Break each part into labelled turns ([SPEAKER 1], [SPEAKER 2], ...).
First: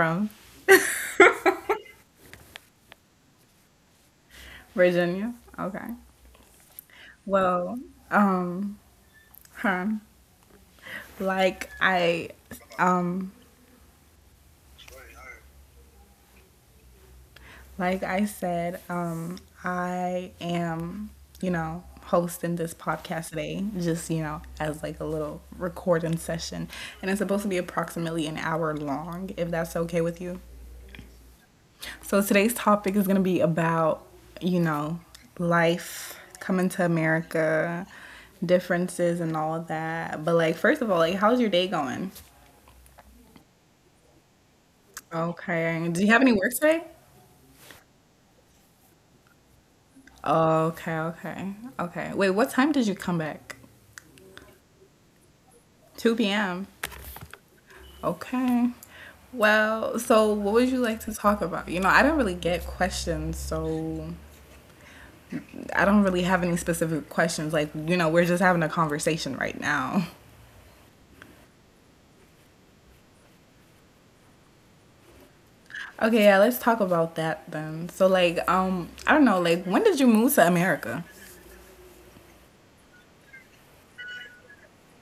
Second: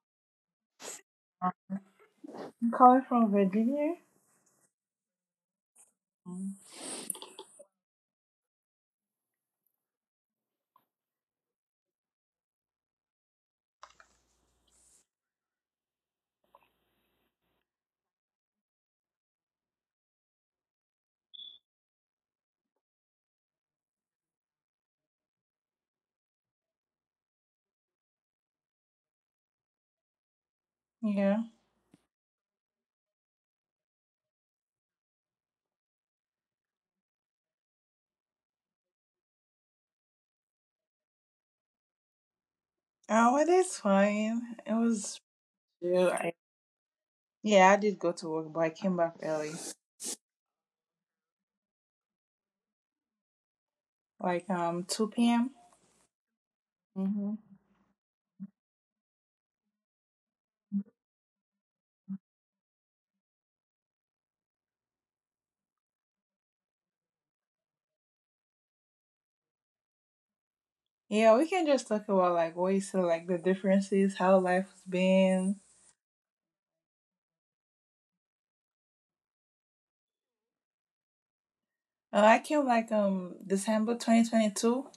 [SPEAKER 1] from?
[SPEAKER 2] I'm calling from Virginia.
[SPEAKER 1] Virginia. Okay. Well, um, huh. Like I um like I said, I am, hosting this podcast today, just, as like a little recording session. And it's supposed to be approximately an hour long, if that's okay with you.
[SPEAKER 2] Yeah.
[SPEAKER 1] So today's topic is going to be about, you know, life coming to America, differences and all of that. But like first of all, like how's your day going?
[SPEAKER 2] Weather's fine. It was
[SPEAKER 1] Okay. Do you
[SPEAKER 2] chill.
[SPEAKER 1] have any work today?
[SPEAKER 2] Yeah, I did go to work, but I came back early,
[SPEAKER 1] Okay, okay. Okay. Wait, what time did you come back?
[SPEAKER 2] like 2 p.m.
[SPEAKER 1] 2 p.m.
[SPEAKER 2] Hmm.
[SPEAKER 1] Okay. Well, so what would you like to talk about? I don't really get questions, so I don't really have any specific questions. Like, we're just having a conversation right now.
[SPEAKER 2] Yeah, we can just talk about like what you said, like the differences, how life's been.
[SPEAKER 1] Okay, yeah, let's talk about that then. So like, I don't know, like when did you move to America?
[SPEAKER 2] I came like December 2022.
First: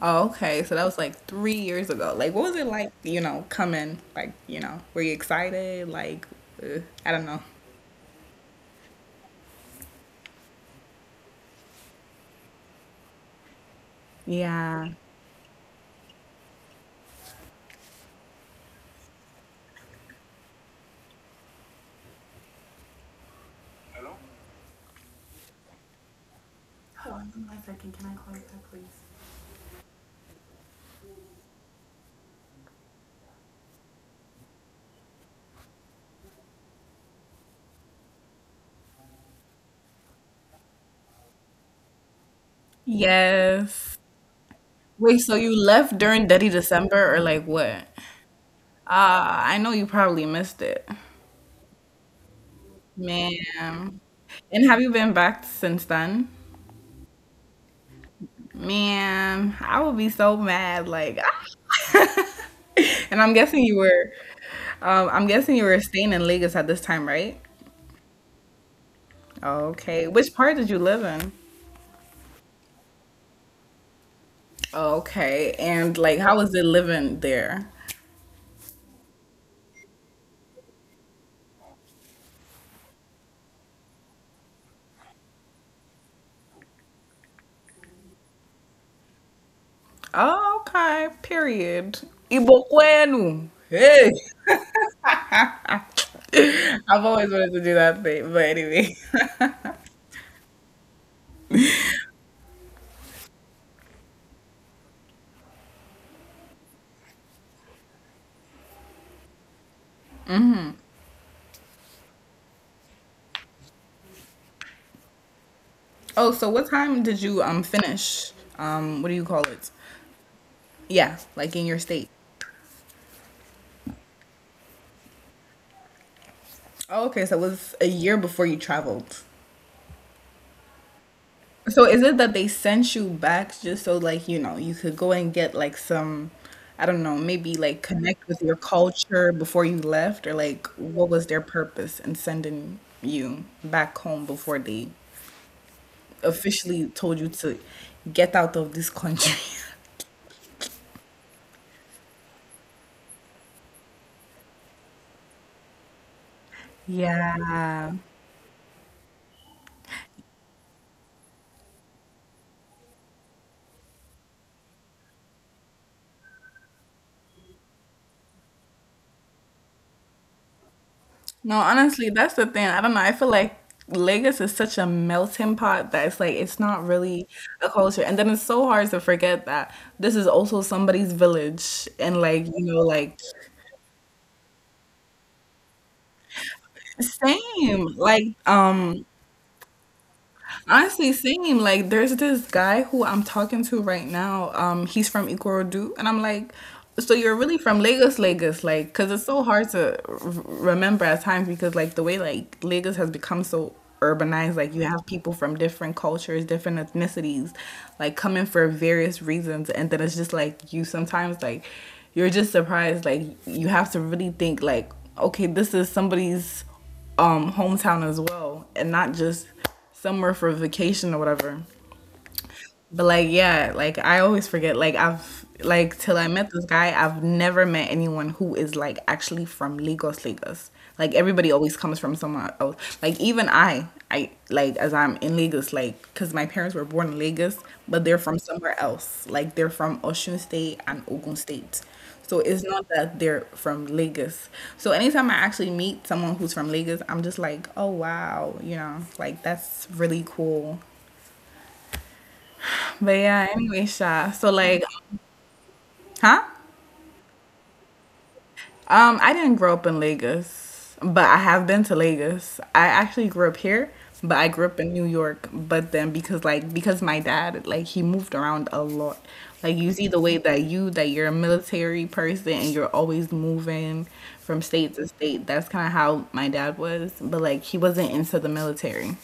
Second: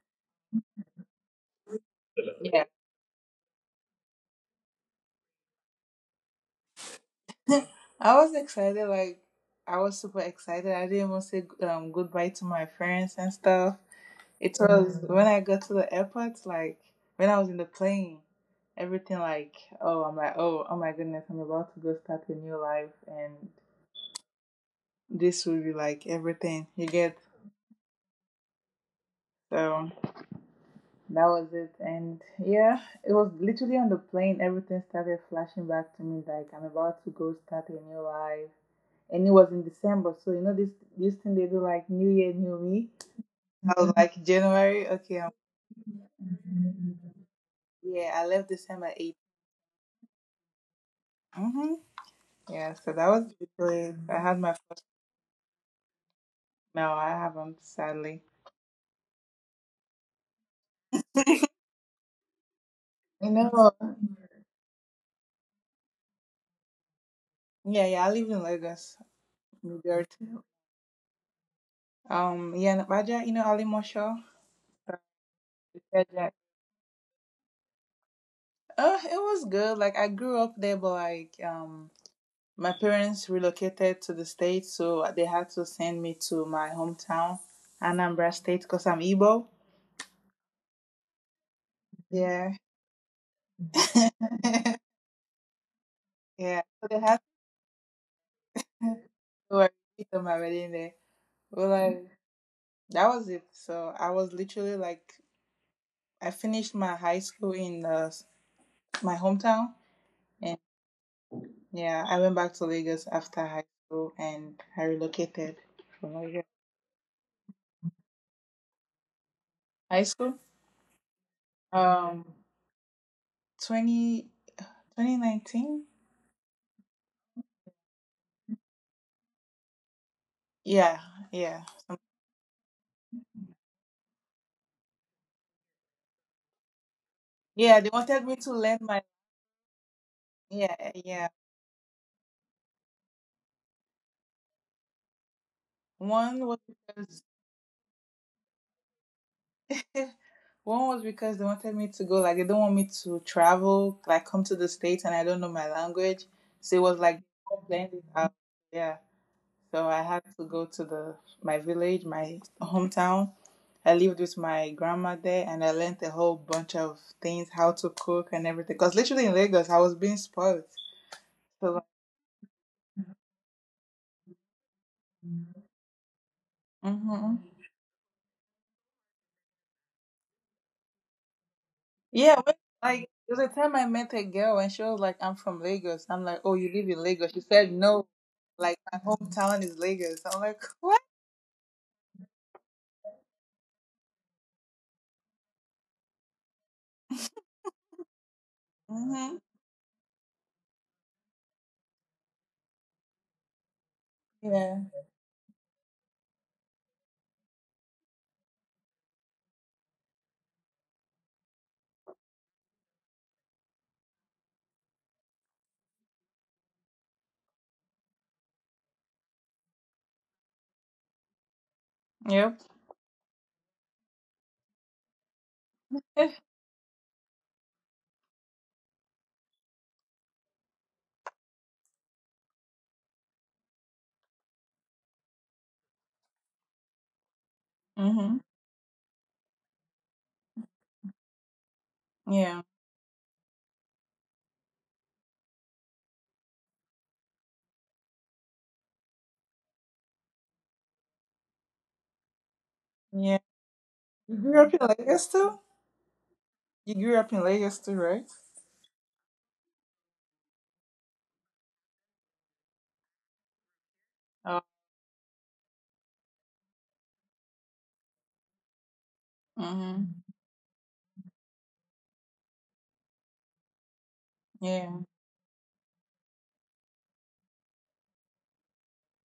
[SPEAKER 1] Oh, okay. So that was like 3 years ago. Like what was
[SPEAKER 2] Yeah.
[SPEAKER 1] it like, coming? Like, were you excited? Like I don't know.
[SPEAKER 2] I was excited, like I was super excited. I didn't want to say goodbye to my friends and stuff. It
[SPEAKER 1] Yeah.
[SPEAKER 2] was when I got to the airport, like when I was in the plane, everything like, oh, I'm like, oh, oh my goodness, I'm about to go start a new life, and this will be like everything you get. So that was it, and yeah, it was literally on the plane. Everything started flashing back to me, like I'm about to go start a new life, and it was in December. So you know this thing they do like New Year, New Me. I was
[SPEAKER 1] Yes.
[SPEAKER 2] like January,
[SPEAKER 1] Wait,
[SPEAKER 2] okay,
[SPEAKER 1] so you left during Dirty December or like what?
[SPEAKER 2] yeah, I left December
[SPEAKER 1] Ah, I know you probably missed it.
[SPEAKER 2] 8th. Yeah, so that was basically
[SPEAKER 1] Man.
[SPEAKER 2] I had my
[SPEAKER 1] And have
[SPEAKER 2] first.
[SPEAKER 1] you been back since then?
[SPEAKER 2] No, I haven't, sadly.
[SPEAKER 1] Man, I would be so mad. Like,
[SPEAKER 2] I
[SPEAKER 1] And I'm guessing
[SPEAKER 2] know.
[SPEAKER 1] you were, I'm guessing you were staying in Lagos at this time, right?
[SPEAKER 2] Yeah, yeah, I live in Lagos, New York.
[SPEAKER 1] Okay. Which part did you live in?
[SPEAKER 2] Yeah, Nabaja, you know Ali Mosho?
[SPEAKER 1] Okay. And like, how was it living there?
[SPEAKER 2] It was good. Like I grew up there but like my parents relocated to the States so they had to send me to my hometown, Anambra State, because I'm Igbo.
[SPEAKER 1] Oh, okay. Period.
[SPEAKER 2] Yeah.
[SPEAKER 1] Ibokwenu. Hey.
[SPEAKER 2] Yeah. So they
[SPEAKER 1] I've
[SPEAKER 2] had
[SPEAKER 1] always wanted to do that thing, but
[SPEAKER 2] to
[SPEAKER 1] anyway.
[SPEAKER 2] work on my wedding day. But like, that was it. So I was literally like, I finished my high school in my hometown, and yeah, I went back to Lagos after high school, and I relocated from
[SPEAKER 1] Oh,
[SPEAKER 2] Lagos.
[SPEAKER 1] so what time did you finish? What do you call it?
[SPEAKER 2] High school,
[SPEAKER 1] Yeah, like in your state.
[SPEAKER 2] um, 20 2019.
[SPEAKER 1] Oh, okay. So it was a year before you traveled.
[SPEAKER 2] Yeah, yeah,
[SPEAKER 1] So is it that they sent you back just so like, you could go and get like some, I don't know, maybe
[SPEAKER 2] yeah.
[SPEAKER 1] like
[SPEAKER 2] They wanted
[SPEAKER 1] connect
[SPEAKER 2] me
[SPEAKER 1] with
[SPEAKER 2] to
[SPEAKER 1] your
[SPEAKER 2] learn my.
[SPEAKER 1] culture before you left? Or like
[SPEAKER 2] Yeah,
[SPEAKER 1] what was
[SPEAKER 2] yeah.
[SPEAKER 1] their purpose in sending you back home before they
[SPEAKER 2] One was
[SPEAKER 1] officially told
[SPEAKER 2] because
[SPEAKER 1] you to get out of this country?
[SPEAKER 2] one was because they wanted me to go like they don't want me to travel like come to the states and I don't know my language, so it was like plan
[SPEAKER 1] Yeah.
[SPEAKER 2] this out. Yeah. So I had to go to the my village, my hometown. I lived with my grandma there, and I learned a whole bunch of things, how to cook and everything. Cause literally in Lagos, I was being spoiled.
[SPEAKER 1] No,
[SPEAKER 2] So like,
[SPEAKER 1] honestly, that's the thing. I don't know. I feel like Lagos is such a melting pot that it's like it's not really
[SPEAKER 2] hmm
[SPEAKER 1] a culture. And then it's so hard to forget that this is also somebody's village and
[SPEAKER 2] yeah,
[SPEAKER 1] like,
[SPEAKER 2] like
[SPEAKER 1] like
[SPEAKER 2] there was a time I met a girl, and she was like, "I'm from Lagos." I'm like, "Oh, you live in Lagos?" She said,
[SPEAKER 1] same.
[SPEAKER 2] "No,
[SPEAKER 1] Like
[SPEAKER 2] like my hometown is Lagos." I'm like, "What?"
[SPEAKER 1] honestly, same. Like, there's this guy who I'm talking to right now. He's from Ikorodu, and I'm like, so you're really from Lagos, Lagos, like, because it's
[SPEAKER 2] Hmm.
[SPEAKER 1] so hard to remember at times because like the way like Lagos has become so urbanized, like you
[SPEAKER 2] Yeah.
[SPEAKER 1] have people from different cultures, different ethnicities, like coming for various reasons, and then it's just like you sometimes like you're just surprised, like you have to really think like, okay, this is somebody's hometown as well, and not just somewhere for vacation or whatever.
[SPEAKER 2] Yep.
[SPEAKER 1] But like, yeah, like I always forget. Like I've like till I met this guy, I've never met anyone who is like actually from Lagos, Lagos. Like everybody always comes from somewhere else. Like even I like as I'm in Lagos, like because my parents were born in Lagos, but they're
[SPEAKER 2] Hmm.
[SPEAKER 1] from somewhere else. Like they're from Osun State and Ogun State. So
[SPEAKER 2] Yeah.
[SPEAKER 1] it's not that they're from Lagos. So anytime I actually meet someone who's from Lagos, I'm just like, oh wow, like that's really cool. But
[SPEAKER 2] Yeah.
[SPEAKER 1] yeah, anyway, Sha.
[SPEAKER 2] You
[SPEAKER 1] So
[SPEAKER 2] grew up in
[SPEAKER 1] like,
[SPEAKER 2] Lagos too?
[SPEAKER 1] huh?
[SPEAKER 2] You grew up in Lagos too, right?
[SPEAKER 1] I didn't grow up in Lagos, but I have been to Lagos. I actually grew up here, but I grew up in New York. But then because like because my dad like he moved around a lot. Like you see the
[SPEAKER 2] Mm-hmm.
[SPEAKER 1] way that you're a military person and you're always moving from
[SPEAKER 2] Yeah.
[SPEAKER 1] state to state. That's kind of how my dad was, but like he wasn't into the military.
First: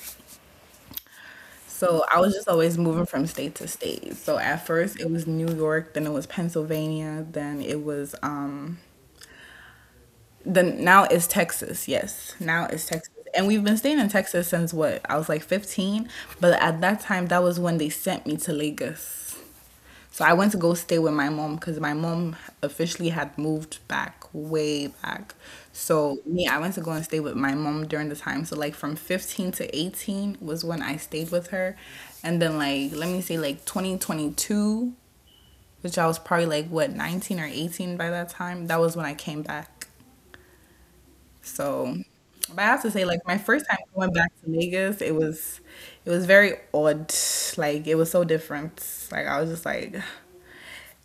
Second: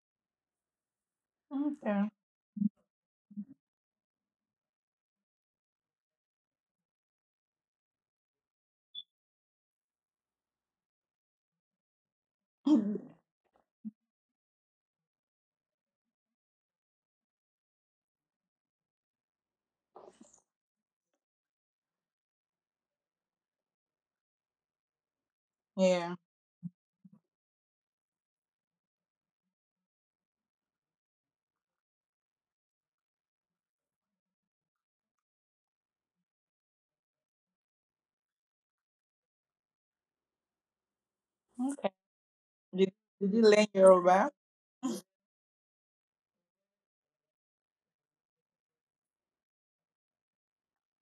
[SPEAKER 1] So
[SPEAKER 2] Okay.
[SPEAKER 1] I was just always moving from state to state. So at first it was New York, then it was Pennsylvania, then it was then now is Texas. Yes, now is Texas. And we've been staying in Texas since what? I was like 15, but at that time that was when they sent me to Lagos. So I went to go stay with my mom because my mom officially had moved back way back.
[SPEAKER 2] Yeah.
[SPEAKER 1] So me, I went to go and stay with my mom during the time. So like from 15 to 18 was when I stayed with her. And then like let me say like 2022, which I was probably like what 19 or 18 by that time. That was when I came back.
[SPEAKER 2] Okay.
[SPEAKER 1] So, but I have to
[SPEAKER 2] Did,
[SPEAKER 1] say, like
[SPEAKER 2] did
[SPEAKER 1] my
[SPEAKER 2] you
[SPEAKER 1] first
[SPEAKER 2] learn
[SPEAKER 1] time going back
[SPEAKER 2] Yoruba?
[SPEAKER 1] to Vegas, it was very odd. Like it was so different. Like I was just like,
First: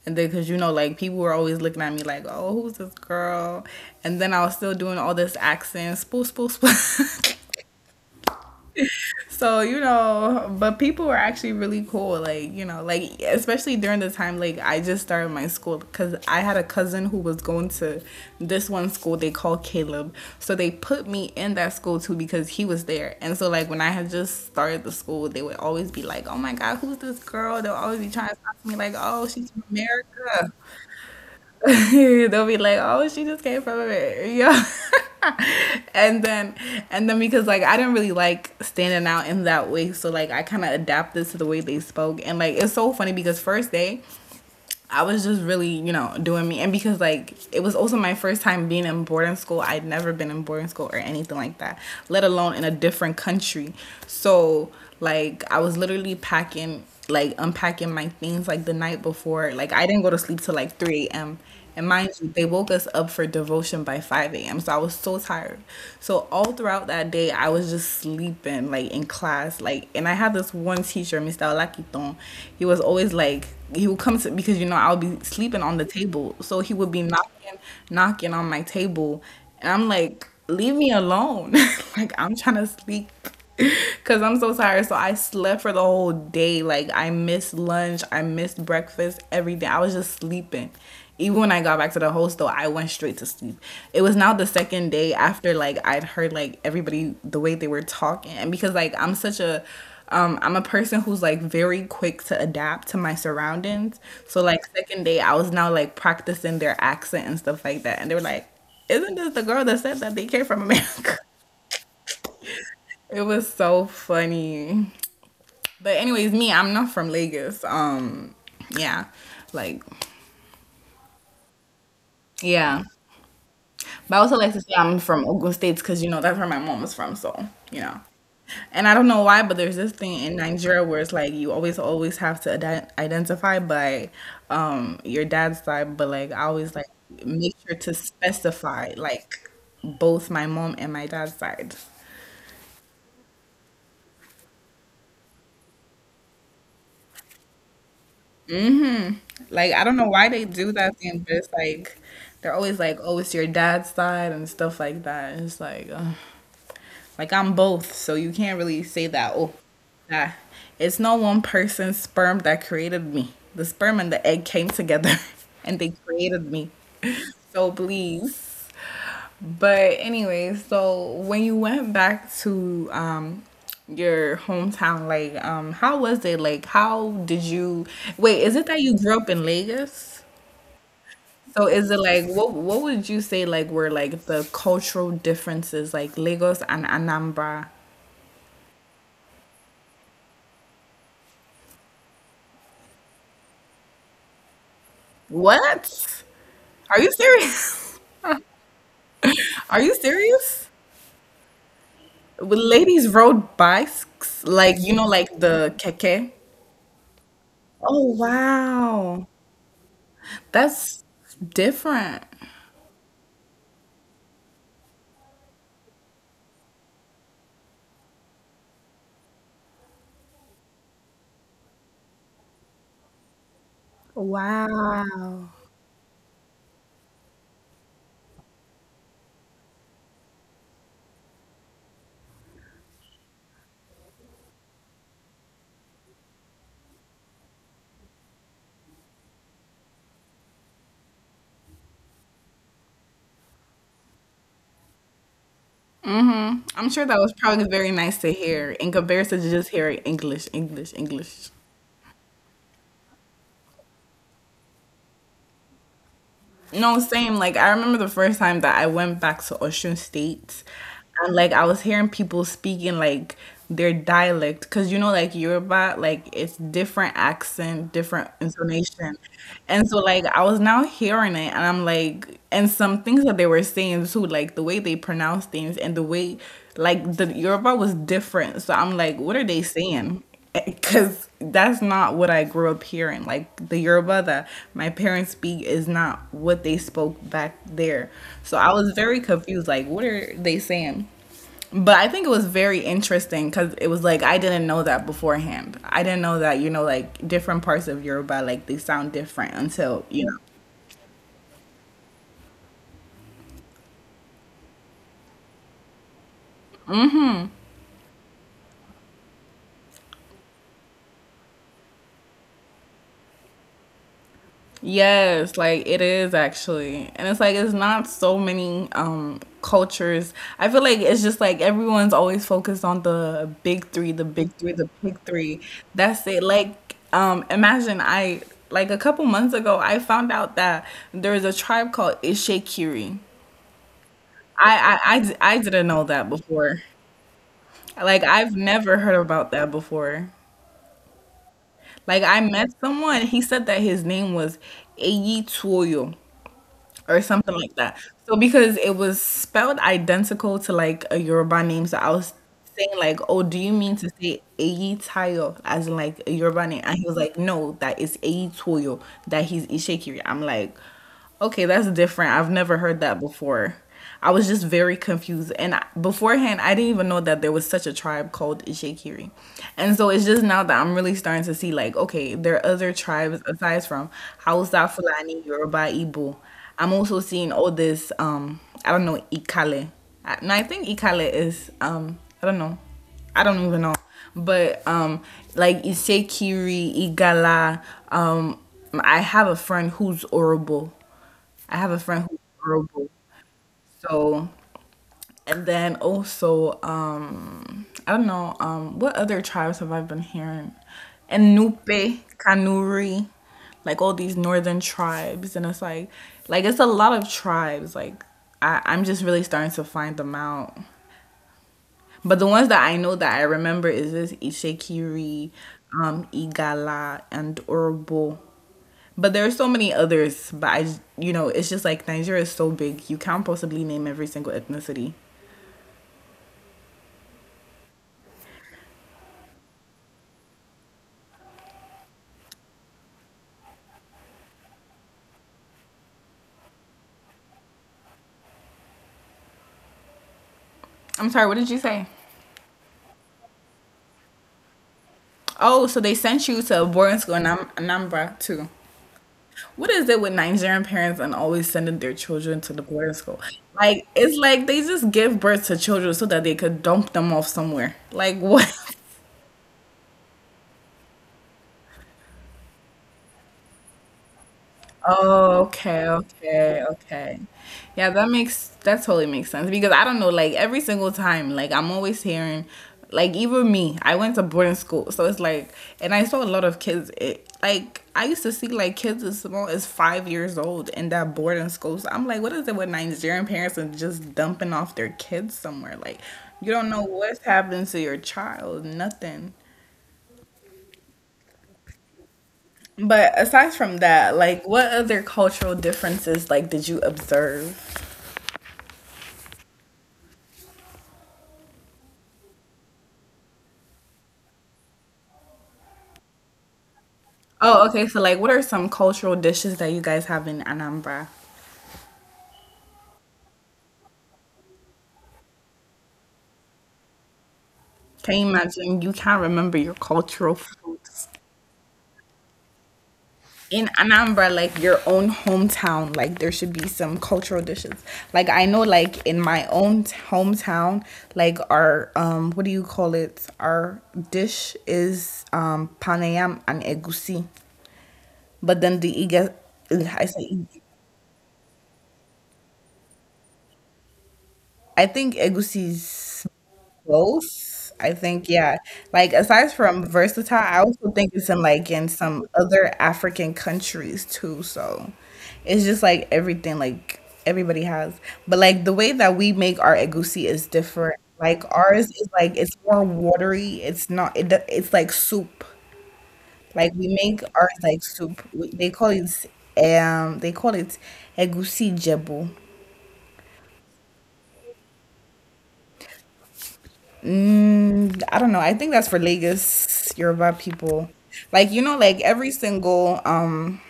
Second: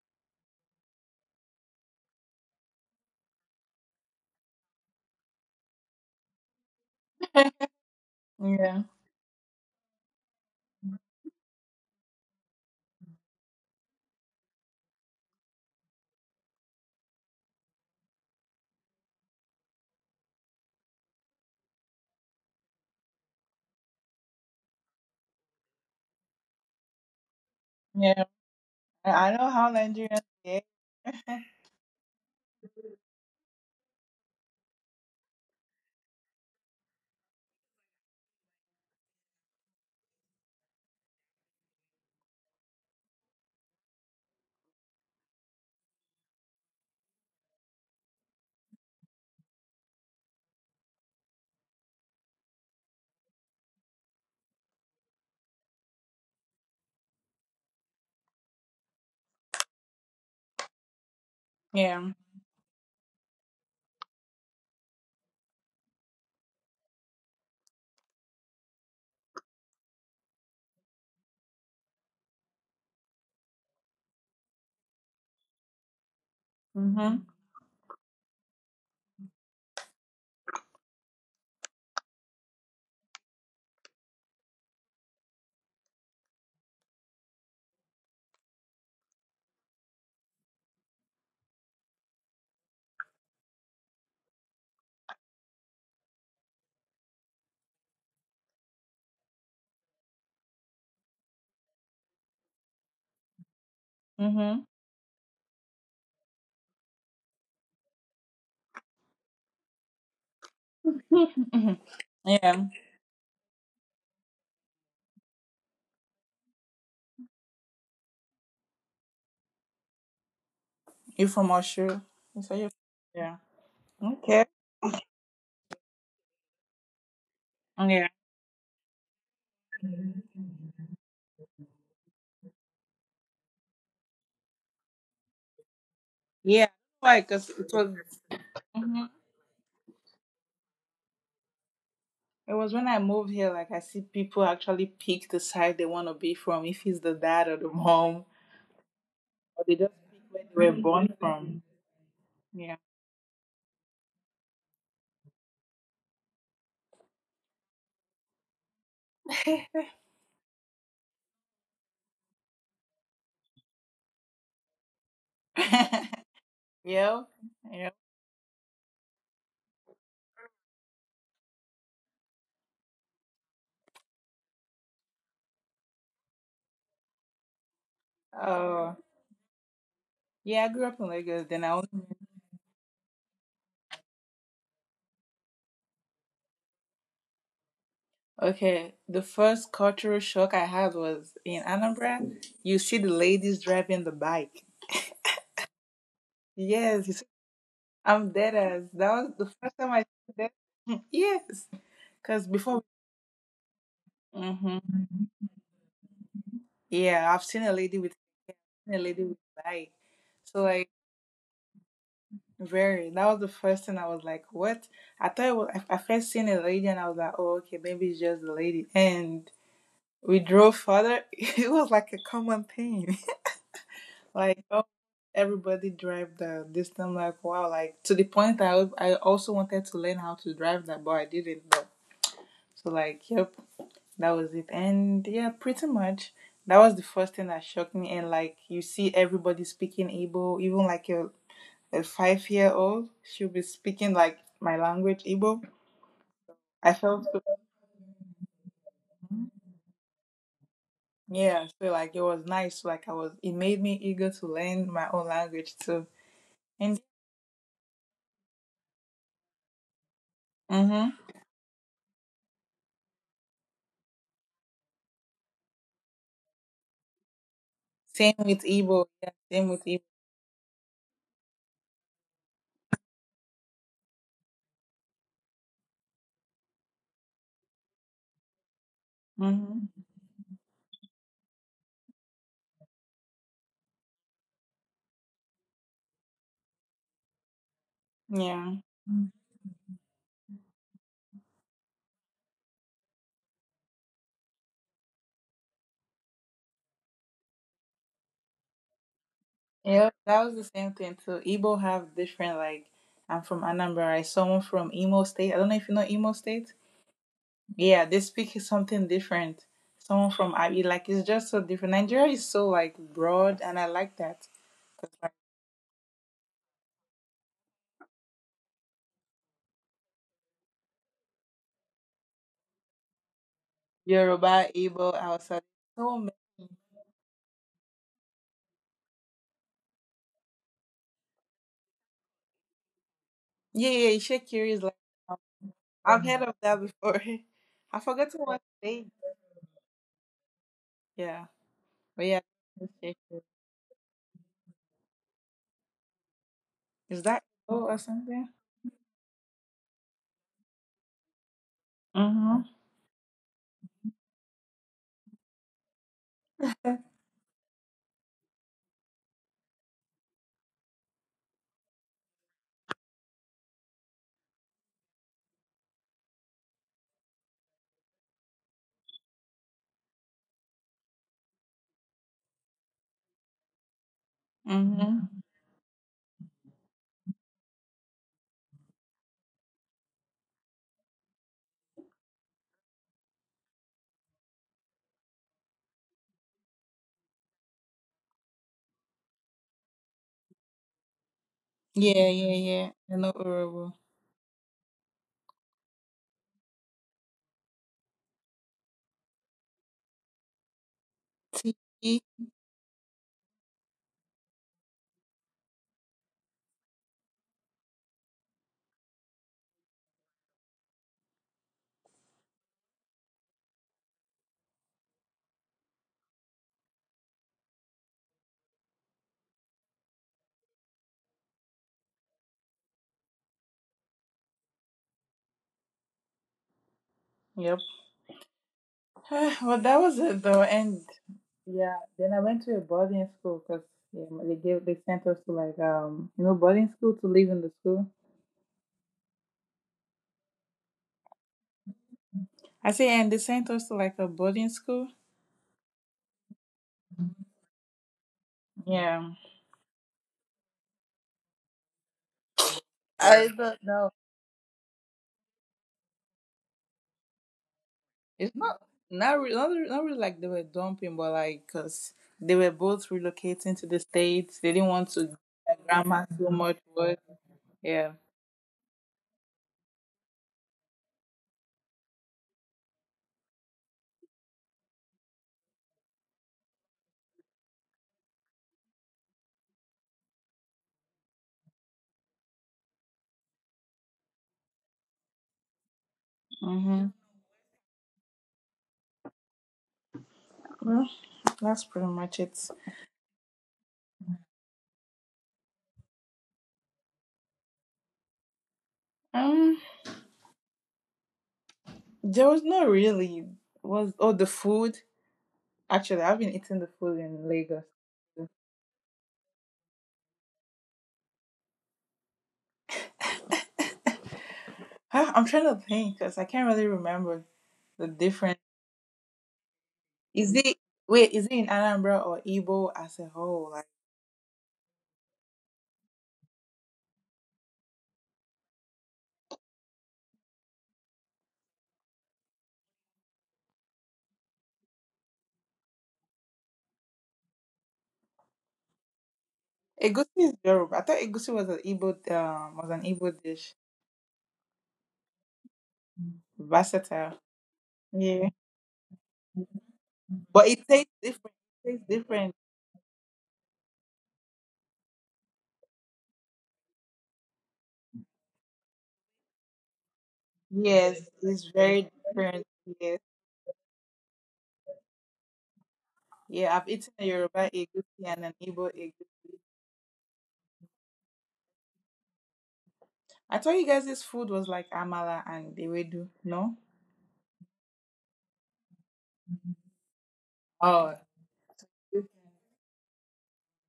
[SPEAKER 1] and then because like people were always looking at me like, oh, who's this girl? And then I was still doing all this accent, spool, spool, spool.
[SPEAKER 2] Yeah.
[SPEAKER 1] So but people were actually really cool like like especially during the time like I just started my school because I had a cousin who was going to this one school they call Caleb. So they put me in that school too because he was there. And so like when I had just started the school they would always be like oh my god who's this girl. They'll always be
[SPEAKER 2] Yeah.
[SPEAKER 1] trying to talk to me like
[SPEAKER 2] I
[SPEAKER 1] oh
[SPEAKER 2] I know
[SPEAKER 1] she's from
[SPEAKER 2] how Nigerians,
[SPEAKER 1] America.
[SPEAKER 2] yeah.
[SPEAKER 1] They'll be like, "Oh, she just came from it, yeah." And then, and then because like I didn't really like standing out in that way, so like I kind of adapted to the way they spoke, and like it's so funny because first day, I was just really doing me, and because like it was also my first time being in boarding school. I'd never been in boarding school or anything like that, let alone in a different country. So like I was literally packing like unpacking my things like the night before. Like I didn't go to sleep till like 3 a.m. And mind
[SPEAKER 2] Yeah.
[SPEAKER 1] you, they woke us up for devotion by 5 a.m. So I was so tired. So all throughout that day, I was just sleeping, like in class. Like, and I had this one teacher, Mr. Olakiton. He was always like, he would come to, because, I'll be sleeping on the table. So he would be
[SPEAKER 2] Mm-hmm.
[SPEAKER 1] knocking on my table. And I'm like, leave me alone. Like, I'm trying to sleep. Cause I'm so tired. So I slept for the whole day. Like I missed lunch. I missed breakfast. Everything. I was just sleeping. Even when I got back to the hostel, I went straight to sleep. It was now the second day after like I'd heard like everybody the way they were talking, and because like I'm such a I'm a person who's like very quick to adapt to my surroundings. So
[SPEAKER 2] Mm-hmm.
[SPEAKER 1] like second day, I was now like practicing their accent and stuff like that, and they were like, "Isn't this the girl that said that they came from America?"
[SPEAKER 2] Yeah.
[SPEAKER 1] It was so funny. But anyways, me, I'm not from Lagos. Yeah, like
[SPEAKER 2] You from Oshu. You say you.
[SPEAKER 1] yeah.
[SPEAKER 2] Yeah.
[SPEAKER 1] But I also
[SPEAKER 2] Okay.
[SPEAKER 1] like to say I'm from Ogun States because that's where my mom was from. So
[SPEAKER 2] Yeah.
[SPEAKER 1] and I don't know why, but there's this thing in Nigeria where it's like you always always have to identify by your dad's side, but like I
[SPEAKER 2] Yeah.
[SPEAKER 1] always like
[SPEAKER 2] Why? Because
[SPEAKER 1] make
[SPEAKER 2] it
[SPEAKER 1] sure to
[SPEAKER 2] was.
[SPEAKER 1] specify
[SPEAKER 2] Mhm.
[SPEAKER 1] like both my mom and my dad's side.
[SPEAKER 2] It was when I moved here, like I see people actually pick the side they want to be from, if it's the dad or the mom, or
[SPEAKER 1] Like
[SPEAKER 2] they
[SPEAKER 1] I
[SPEAKER 2] just
[SPEAKER 1] don't know why
[SPEAKER 2] pick
[SPEAKER 1] they
[SPEAKER 2] where
[SPEAKER 1] do
[SPEAKER 2] they were
[SPEAKER 1] that
[SPEAKER 2] born
[SPEAKER 1] thing, but it's
[SPEAKER 2] from.
[SPEAKER 1] like they're
[SPEAKER 2] Yeah.
[SPEAKER 1] always like, oh, it's your dad's side and stuff like that. And it's like. Ugh. Like I'm both, so you can't really say that. Oh, that it's not one person's sperm that created me. The sperm and the egg came together, and they created me.
[SPEAKER 2] Yeah.
[SPEAKER 1] So
[SPEAKER 2] Yeah.
[SPEAKER 1] please. But anyway, so when you went back to your hometown, like how was it? Like how did you wait, is it that
[SPEAKER 2] Uh,
[SPEAKER 1] you grew up in Lagos?
[SPEAKER 2] yeah, I grew up in Lagos. Then
[SPEAKER 1] So
[SPEAKER 2] I
[SPEAKER 1] is
[SPEAKER 2] only.
[SPEAKER 1] it like what would you say like were like the cultural differences like Lagos and Anambra?
[SPEAKER 2] Okay, the first cultural shock I had was in Anambra. You see the ladies driving the bike.
[SPEAKER 1] What? Are
[SPEAKER 2] Yes,
[SPEAKER 1] you
[SPEAKER 2] you see.
[SPEAKER 1] serious?
[SPEAKER 2] I'm dead as that was the first
[SPEAKER 1] Are
[SPEAKER 2] time
[SPEAKER 1] you
[SPEAKER 2] I see that.
[SPEAKER 1] serious?
[SPEAKER 2] Yes, because
[SPEAKER 1] Well,
[SPEAKER 2] before,
[SPEAKER 1] ladies rode bikes, like
[SPEAKER 2] hmm
[SPEAKER 1] like the keke.
[SPEAKER 2] yeah, I've seen a lady with
[SPEAKER 1] Oh wow,
[SPEAKER 2] a bike. So like,
[SPEAKER 1] that's different.
[SPEAKER 2] very. That was the first thing I was like, what? I thought it was I first seen a lady and I was like, oh okay, maybe it's just a lady. And we drove further. It was like a common thing. Like, oh,
[SPEAKER 1] Wow.
[SPEAKER 2] everybody drive the this thing. Like wow, like to the point that I also wanted to learn how to drive that, but I didn't know. So like yep, that was it. And yeah, pretty much that was the first thing that shocked me. And like you see everybody speaking Igbo, even like a 5-year old, she'll be speaking like my language Igbo.
[SPEAKER 1] I'm
[SPEAKER 2] I
[SPEAKER 1] sure that
[SPEAKER 2] felt
[SPEAKER 1] was
[SPEAKER 2] so,
[SPEAKER 1] probably very nice to hear in comparison to just hearing English, English, English.
[SPEAKER 2] yeah, so like it was nice. Like I was, it made me eager to learn my own language too. And.
[SPEAKER 1] No, same. Like I remember the first time that I went back to Osun State,
[SPEAKER 2] Mm-hmm.
[SPEAKER 1] and like I was hearing people speaking like their dialect, because you know, like Yoruba, like it's different accent, different
[SPEAKER 2] Same with Igbo.
[SPEAKER 1] intonation,
[SPEAKER 2] Yeah, same with
[SPEAKER 1] and so
[SPEAKER 2] Igbo.
[SPEAKER 1] like I was now hearing it, and I'm like, and some things that they were saying too, like the way they pronounce things and the way, like the Yoruba was different. So I'm like, what are they
[SPEAKER 2] Mm-hmm.
[SPEAKER 1] saying? Because that's not what I grew up hearing. Like the Yoruba that my parents speak is not what they spoke back there. So I
[SPEAKER 2] Yeah.
[SPEAKER 1] was very
[SPEAKER 2] Mm.
[SPEAKER 1] confused. Like, what are they saying? But I think it was very interesting because it was like I didn't know that beforehand. I didn't know that, you know, like different parts of Yoruba like they sound different until
[SPEAKER 2] Yeah,
[SPEAKER 1] you know.
[SPEAKER 2] that was the same thing too. Igbo have different, like I'm from Anambra, right? Someone from Imo State. I don't know if you know Imo State. Yeah, they speak something different. Someone from Abi, like it's just so different. Nigeria is so like broad and I like that.
[SPEAKER 1] Yes, like it is actually. And it's like it's not so many cultures. I feel like it's just like everyone's always focused on the big three, the big three,
[SPEAKER 2] Yoruba,
[SPEAKER 1] the
[SPEAKER 2] Igbo,
[SPEAKER 1] big three.
[SPEAKER 2] Hausa, so
[SPEAKER 1] That's it.
[SPEAKER 2] many.
[SPEAKER 1] Like imagine I like a couple months ago I found out that there's a tribe called Ishikiri.
[SPEAKER 2] Yeah, yeah, Ishekiri is like
[SPEAKER 1] I didn't know
[SPEAKER 2] I've
[SPEAKER 1] that
[SPEAKER 2] heard of
[SPEAKER 1] before.
[SPEAKER 2] that before. I
[SPEAKER 1] Like
[SPEAKER 2] forgot to
[SPEAKER 1] I've
[SPEAKER 2] what
[SPEAKER 1] never
[SPEAKER 2] state.
[SPEAKER 1] heard about that before.
[SPEAKER 2] Yeah.
[SPEAKER 1] Like
[SPEAKER 2] But
[SPEAKER 1] I
[SPEAKER 2] yeah.
[SPEAKER 1] met someone, he
[SPEAKER 2] Ishekiri.
[SPEAKER 1] said that his name was Eyi Tuoyo, or
[SPEAKER 2] Is that
[SPEAKER 1] something like
[SPEAKER 2] oh
[SPEAKER 1] that.
[SPEAKER 2] or
[SPEAKER 1] So
[SPEAKER 2] something?
[SPEAKER 1] because it was spelled identical to like a Yoruba name, so I was
[SPEAKER 2] Mm-hmm.
[SPEAKER 1] saying like, "Oh, do you mean to say Eyi Tayo as in like a Yoruba name?" And
[SPEAKER 2] Okay.
[SPEAKER 1] he was like, "No, that is Eyi Toyo. That he's Ishekiri." I'm like, "Okay, that's different. I've never heard that before." I was just very confused, and beforehand, I didn't even know that there was such a tribe called Ishekiri, and so it's just now that I'm really starting to see like, okay, there are other tribes aside from Hausa,
[SPEAKER 2] Mm-hmm.
[SPEAKER 1] Fulani, Yoruba, Igbo. I'm also seeing all this. I don't know ikale. No, I think ikale is. I don't know. I don't even know. But like isekiri, igala. Um, I have a friend who's orobo. I have a friend
[SPEAKER 2] Yeah,
[SPEAKER 1] who's
[SPEAKER 2] yeah, yeah.
[SPEAKER 1] orobo.
[SPEAKER 2] I know Urobo.
[SPEAKER 1] So and then also, I don't know, what other tribes have I been hearing? And
[SPEAKER 2] T.
[SPEAKER 1] Nupe, Kanuri, like all these northern tribes, and it's like it's a lot of tribes. Like I'm just really starting to find them out. But the ones that I know that I remember is this Ishikiri, Igala, and Urbo. But there are so many others. But you know, it's just like Nigeria is so big. You can't possibly name every single ethnicity.
[SPEAKER 2] Yep. Well, that was it though, and yeah. Then I went to a boarding school because yeah, they sent us to like boarding school to live in the school.
[SPEAKER 1] I'm sorry. What did you say?
[SPEAKER 2] I say, and they sent us to like a boarding school.
[SPEAKER 1] Oh, so they sent you to a boarding school in Anam- Anambra too.
[SPEAKER 2] Yeah.
[SPEAKER 1] What is it with Nigerian parents and always sending their children to the boarding school?
[SPEAKER 2] I don't
[SPEAKER 1] Like
[SPEAKER 2] know.
[SPEAKER 1] it's like they just give birth to children so that they could dump them off somewhere. Like
[SPEAKER 2] It's
[SPEAKER 1] what?
[SPEAKER 2] not not re- not, re- not really like they were dumping, but like because they were both relocating to the states. They didn't want to give
[SPEAKER 1] Oh,
[SPEAKER 2] their
[SPEAKER 1] okay,
[SPEAKER 2] grandma so much
[SPEAKER 1] okay,
[SPEAKER 2] work.
[SPEAKER 1] okay. Yeah,
[SPEAKER 2] Yeah.
[SPEAKER 1] that totally makes sense because I don't know, like every single time, like I'm always hearing, like even me, I went to boarding school, so it's like, and I saw a lot of kids. Like I used to see like kids as small as 5 years old in that boarding school. So I'm like, what is it with Nigerian parents and just dumping off their kids somewhere? Like you don't know
[SPEAKER 2] Mm-hmm.
[SPEAKER 1] what's happening to your child, nothing.
[SPEAKER 2] Well, that's pretty much it.
[SPEAKER 1] But aside from that, like what other cultural differences like did you observe?
[SPEAKER 2] Um, there was not really. Was Oh, the food. Actually, I've been eating the food in Lagos.
[SPEAKER 1] Oh, okay. So, like, what are some cultural dishes that you guys have in Anambra?
[SPEAKER 2] Huh, I'm trying to think because I can't really remember the
[SPEAKER 1] Can you
[SPEAKER 2] difference.
[SPEAKER 1] imagine you can't remember your
[SPEAKER 2] Is
[SPEAKER 1] cultural
[SPEAKER 2] it,
[SPEAKER 1] foods?
[SPEAKER 2] wait? Is it in Anambra or Igbo as a whole?
[SPEAKER 1] In
[SPEAKER 2] Like
[SPEAKER 1] Anambra, like your own hometown, like there should be some cultural dishes. Like I know, like in my own hometown, like our what do you call it? Our dish is panayam and egusi, but then the Iga, I
[SPEAKER 2] egusi
[SPEAKER 1] say,
[SPEAKER 2] is
[SPEAKER 1] ig-
[SPEAKER 2] Yoruba. I thought egusi was an Igbo dish.
[SPEAKER 1] I think egusi is
[SPEAKER 2] Versatile.
[SPEAKER 1] both. I
[SPEAKER 2] Yeah,
[SPEAKER 1] think, yeah. Like aside from versatile,
[SPEAKER 2] but
[SPEAKER 1] I
[SPEAKER 2] it
[SPEAKER 1] also
[SPEAKER 2] tastes
[SPEAKER 1] think it's
[SPEAKER 2] different.
[SPEAKER 1] in
[SPEAKER 2] It
[SPEAKER 1] like
[SPEAKER 2] tastes
[SPEAKER 1] in some
[SPEAKER 2] different.
[SPEAKER 1] other African countries too. So it's just like everything like everybody has. But like the way that we make our egusi is different.
[SPEAKER 2] Yes,
[SPEAKER 1] Like
[SPEAKER 2] it's
[SPEAKER 1] ours
[SPEAKER 2] very
[SPEAKER 1] is like
[SPEAKER 2] different.
[SPEAKER 1] it's more
[SPEAKER 2] Yes.
[SPEAKER 1] watery. It's not it's like soup.
[SPEAKER 2] Yeah, I've
[SPEAKER 1] Like we
[SPEAKER 2] eaten a
[SPEAKER 1] make
[SPEAKER 2] Yoruba
[SPEAKER 1] ours like
[SPEAKER 2] egusi
[SPEAKER 1] soup.
[SPEAKER 2] and an
[SPEAKER 1] They
[SPEAKER 2] Igbo
[SPEAKER 1] call
[SPEAKER 2] egusi.
[SPEAKER 1] it um they call it egusi jebu.
[SPEAKER 2] I thought you guys' this food was like amala and ewedu, no?
[SPEAKER 1] Mm, I don't know. I think that's for Lagos Yoruba people.
[SPEAKER 2] Oh.
[SPEAKER 1] Like you know, like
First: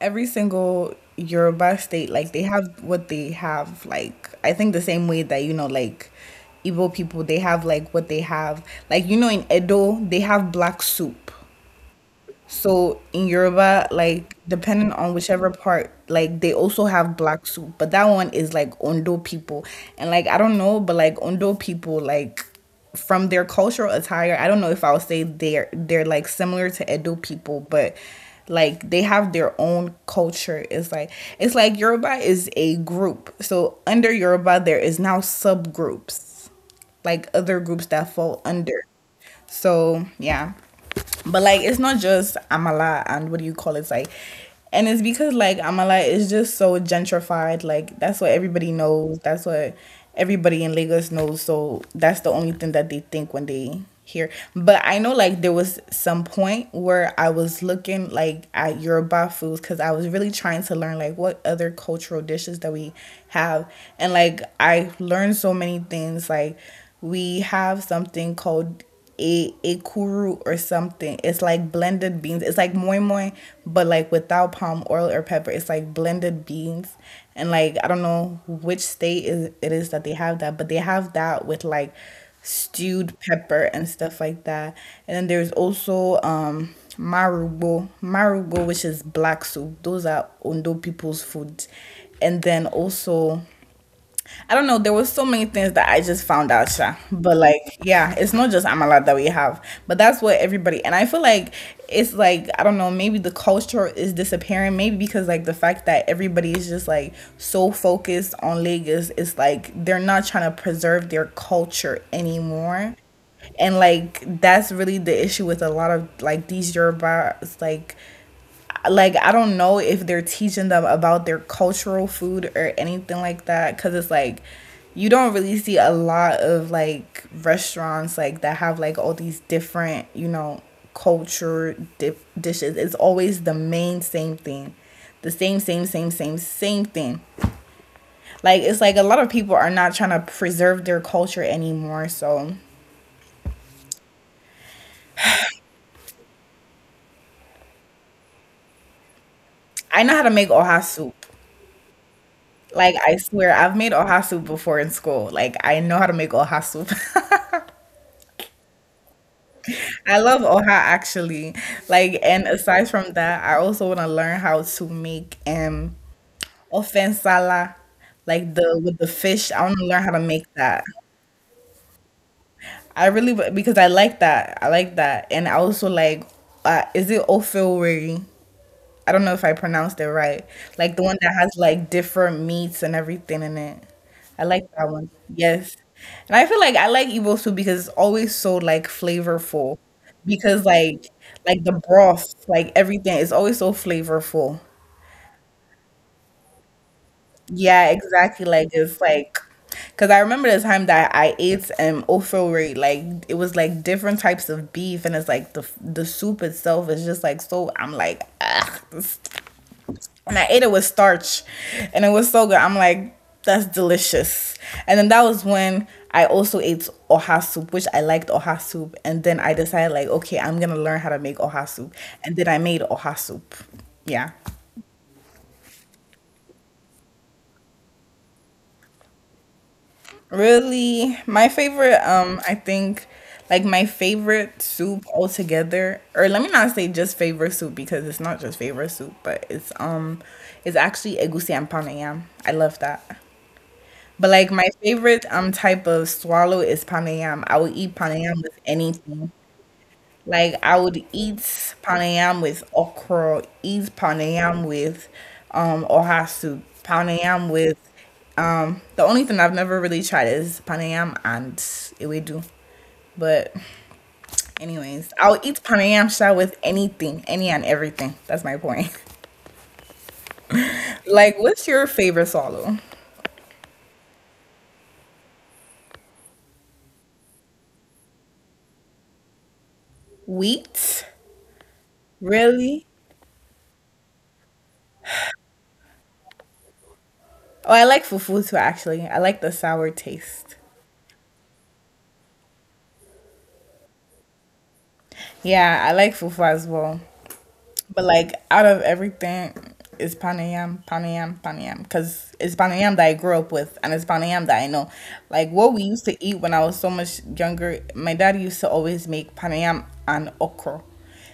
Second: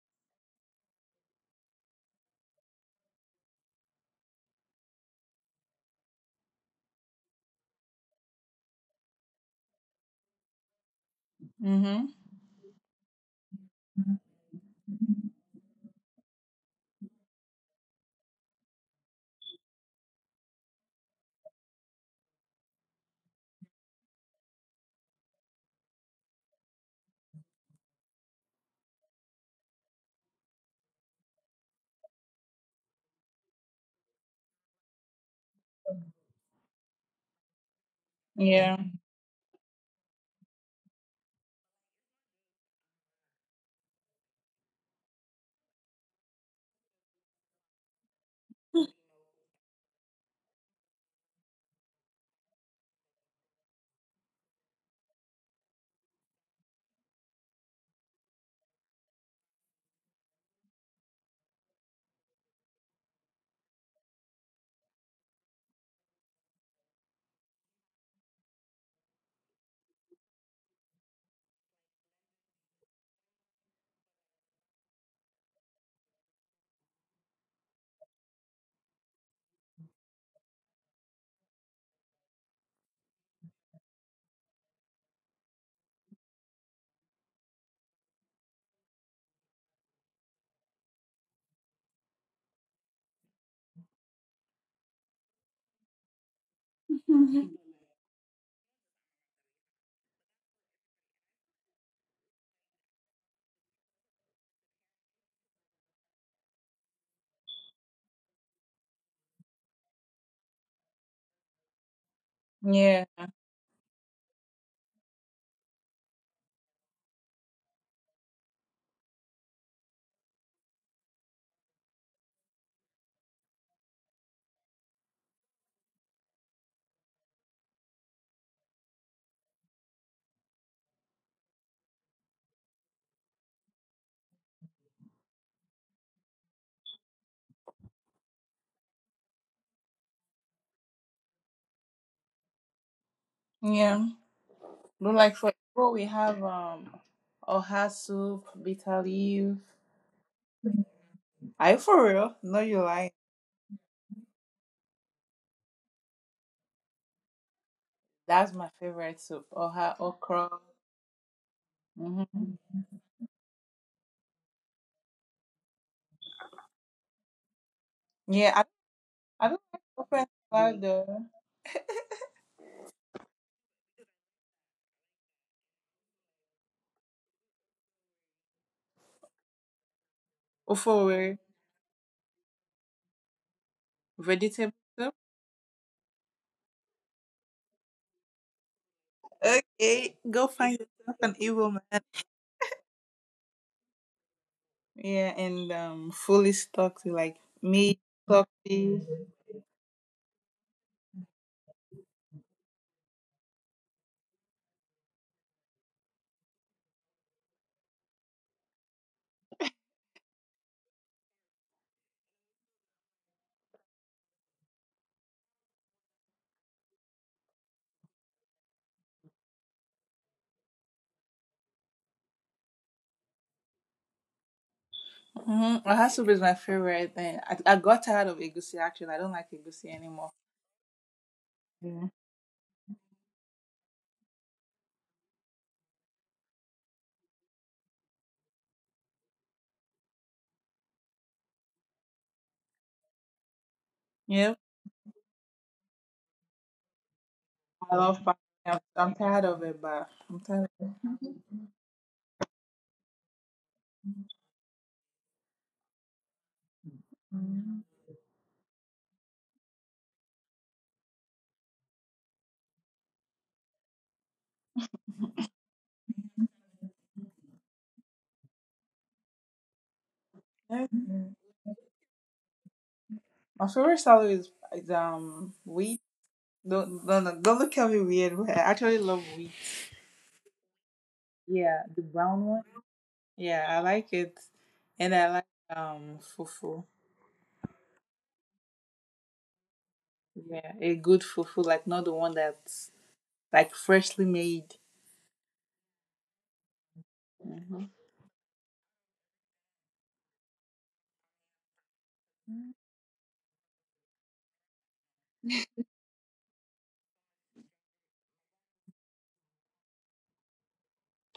[SPEAKER 1] every single Yoruba state, like they have what they have. Like I think the same way that you know, like Igbo people, they have like what they have. Like you know, in Edo, they have black soup.
[SPEAKER 2] Mm-hmm.
[SPEAKER 1] So in Yoruba, like depending on whichever part, like they also have black soup, but that one is like Ondo people. And like I don't know, but like Ondo people, like from their cultural attire, I don't know if I would say they're like similar to Edo people, but like they have their own culture. It's like Yoruba is a group. So under Yoruba there is now subgroups like other groups that fall
[SPEAKER 2] Yeah.
[SPEAKER 1] under. So yeah. But like it's not just Amala and what do you call it? It's like and it's because like Amala is just so gentrified, like that's what everybody
[SPEAKER 2] Mhm.
[SPEAKER 1] knows. That's what everybody in Lagos knows. So that's the only thing that they think when they hear. But I know like there was some point where I was looking like at Yoruba foods because I was really trying to learn like what other cultural dishes that we have. And like I learned so many things like we have something called a ekuru or something. It's like blended beans. It's like moi moi, but like without palm oil or pepper. It's like blended beans, and like I don't know which state is it is that they have that, but they have that with like stewed pepper and stuff like that. And then there's also marugo, which is black soup. Those are Ondo people's food, and then also I don't know. There was so many things that I just found out, Sha. But like, yeah, it's not just Amala that we have, but that's what everybody. And I feel like it's like I don't know. Maybe the culture is disappearing. Maybe because like the fact that everybody is just like so focused on Lagos, it's like they're not trying to preserve their culture anymore.
[SPEAKER 2] Yeah.
[SPEAKER 1] And like that's really the issue with a lot of like these Yoruba like I don't know if they're teaching them about their cultural food or anything like that cuz it's like you don't really see a lot of like restaurants like that have like all these different, you know, culture dip dishes. It's always the main same thing. The same same same same same thing. Like it's like a lot of people are not trying to preserve their culture anymore. So
[SPEAKER 2] Yeah. But like for Igbo, we have oha soup, bitter leaf.
[SPEAKER 1] I know how to make oha soup.
[SPEAKER 2] Are you for real? No, you
[SPEAKER 1] Like
[SPEAKER 2] lying.
[SPEAKER 1] I swear I've made oha soup before in school. Like I know how to make oha soup.
[SPEAKER 2] That's my favorite soup. Oha
[SPEAKER 1] I love
[SPEAKER 2] okra.
[SPEAKER 1] Oha actually. Like, and
[SPEAKER 2] Mm-hmm.
[SPEAKER 1] aside from that, I also want to learn how to make offensala,
[SPEAKER 2] Yeah,
[SPEAKER 1] like
[SPEAKER 2] I,
[SPEAKER 1] the with the
[SPEAKER 2] I
[SPEAKER 1] fish.
[SPEAKER 2] don't
[SPEAKER 1] I want
[SPEAKER 2] like
[SPEAKER 1] to learn how to
[SPEAKER 2] open
[SPEAKER 1] make
[SPEAKER 2] salad
[SPEAKER 1] that.
[SPEAKER 2] though.
[SPEAKER 1] I really because I like that. I like that, and I also like, is it ofewere? I don't know if I pronounced it right.
[SPEAKER 2] Ofo,
[SPEAKER 1] Like the one that has like different meats and everything in it. I like
[SPEAKER 2] vegetable
[SPEAKER 1] that one.
[SPEAKER 2] soup.
[SPEAKER 1] Yes. And I feel like I like Igbo food because it's always so like flavorful.
[SPEAKER 2] Okay, go
[SPEAKER 1] Because
[SPEAKER 2] find
[SPEAKER 1] like
[SPEAKER 2] yourself an
[SPEAKER 1] like the
[SPEAKER 2] Igbo man.
[SPEAKER 1] broth, like everything is always so flavorful.
[SPEAKER 2] Yeah, and fully stocked like
[SPEAKER 1] Yeah,
[SPEAKER 2] meat,
[SPEAKER 1] exactly. Like it's
[SPEAKER 2] coffee.
[SPEAKER 1] like because I remember the time that I ate ofori, like it was like different types of beef, and it's like the soup itself is just like so. I'm like, ah, and I ate it with starch, and it was so good. I'm like, that's delicious. And then that was when I also ate oha soup, which I liked oha soup. And then I decided like, okay, I'm gonna learn how to make oha soup. And then I made oha soup. Yeah.
[SPEAKER 2] Her soup is my favorite thing. I got tired of egusi actually. I don't like egusi anymore.
[SPEAKER 1] Really, my favorite,
[SPEAKER 2] Yeah.
[SPEAKER 1] I think like my favorite soup altogether, or let me not say just favorite soup because it's not just favorite soup, but it's actually egusi and panayam. I love that. But like
[SPEAKER 2] Yep.
[SPEAKER 1] my favorite type of swallow is panayam. I would
[SPEAKER 2] I
[SPEAKER 1] eat
[SPEAKER 2] love
[SPEAKER 1] panayam
[SPEAKER 2] pasta.
[SPEAKER 1] with
[SPEAKER 2] I'm
[SPEAKER 1] anything.
[SPEAKER 2] tired of it, but I'm
[SPEAKER 1] Like
[SPEAKER 2] tired
[SPEAKER 1] I
[SPEAKER 2] of
[SPEAKER 1] would eat panayam with okra, eat panayam with oha soup,
[SPEAKER 2] it.
[SPEAKER 1] panayam with
[SPEAKER 2] Mhm.
[SPEAKER 1] the only thing I've never really tried is panayam and ewedu. But anyways, I'll eat panayam sha with anything, any and everything. That's my point.
[SPEAKER 2] Yeah. Mhm.
[SPEAKER 1] Like what's your favorite swallow?
[SPEAKER 2] My favorite salad is wheat. Don't look at me weird. But I actually love wheat.
[SPEAKER 1] Wheat?
[SPEAKER 2] Yeah, the brown one.
[SPEAKER 1] Really?
[SPEAKER 2] Yeah, I like it, and I like fufu.
[SPEAKER 1] Oh, I like fufu too, actually. I like the sour taste.
[SPEAKER 2] Yeah, a good fufu, like not the one that, like freshly made.
[SPEAKER 1] Yeah, I like fufu as well.
[SPEAKER 2] Mm-hmm.
[SPEAKER 1] But like out of everything, it's panayam, panayam, panayam. Because it's panayam that I grew up with and it's panayam that I know. Like what we used to eat when I was so much younger, my dad used to always make panayam and okra.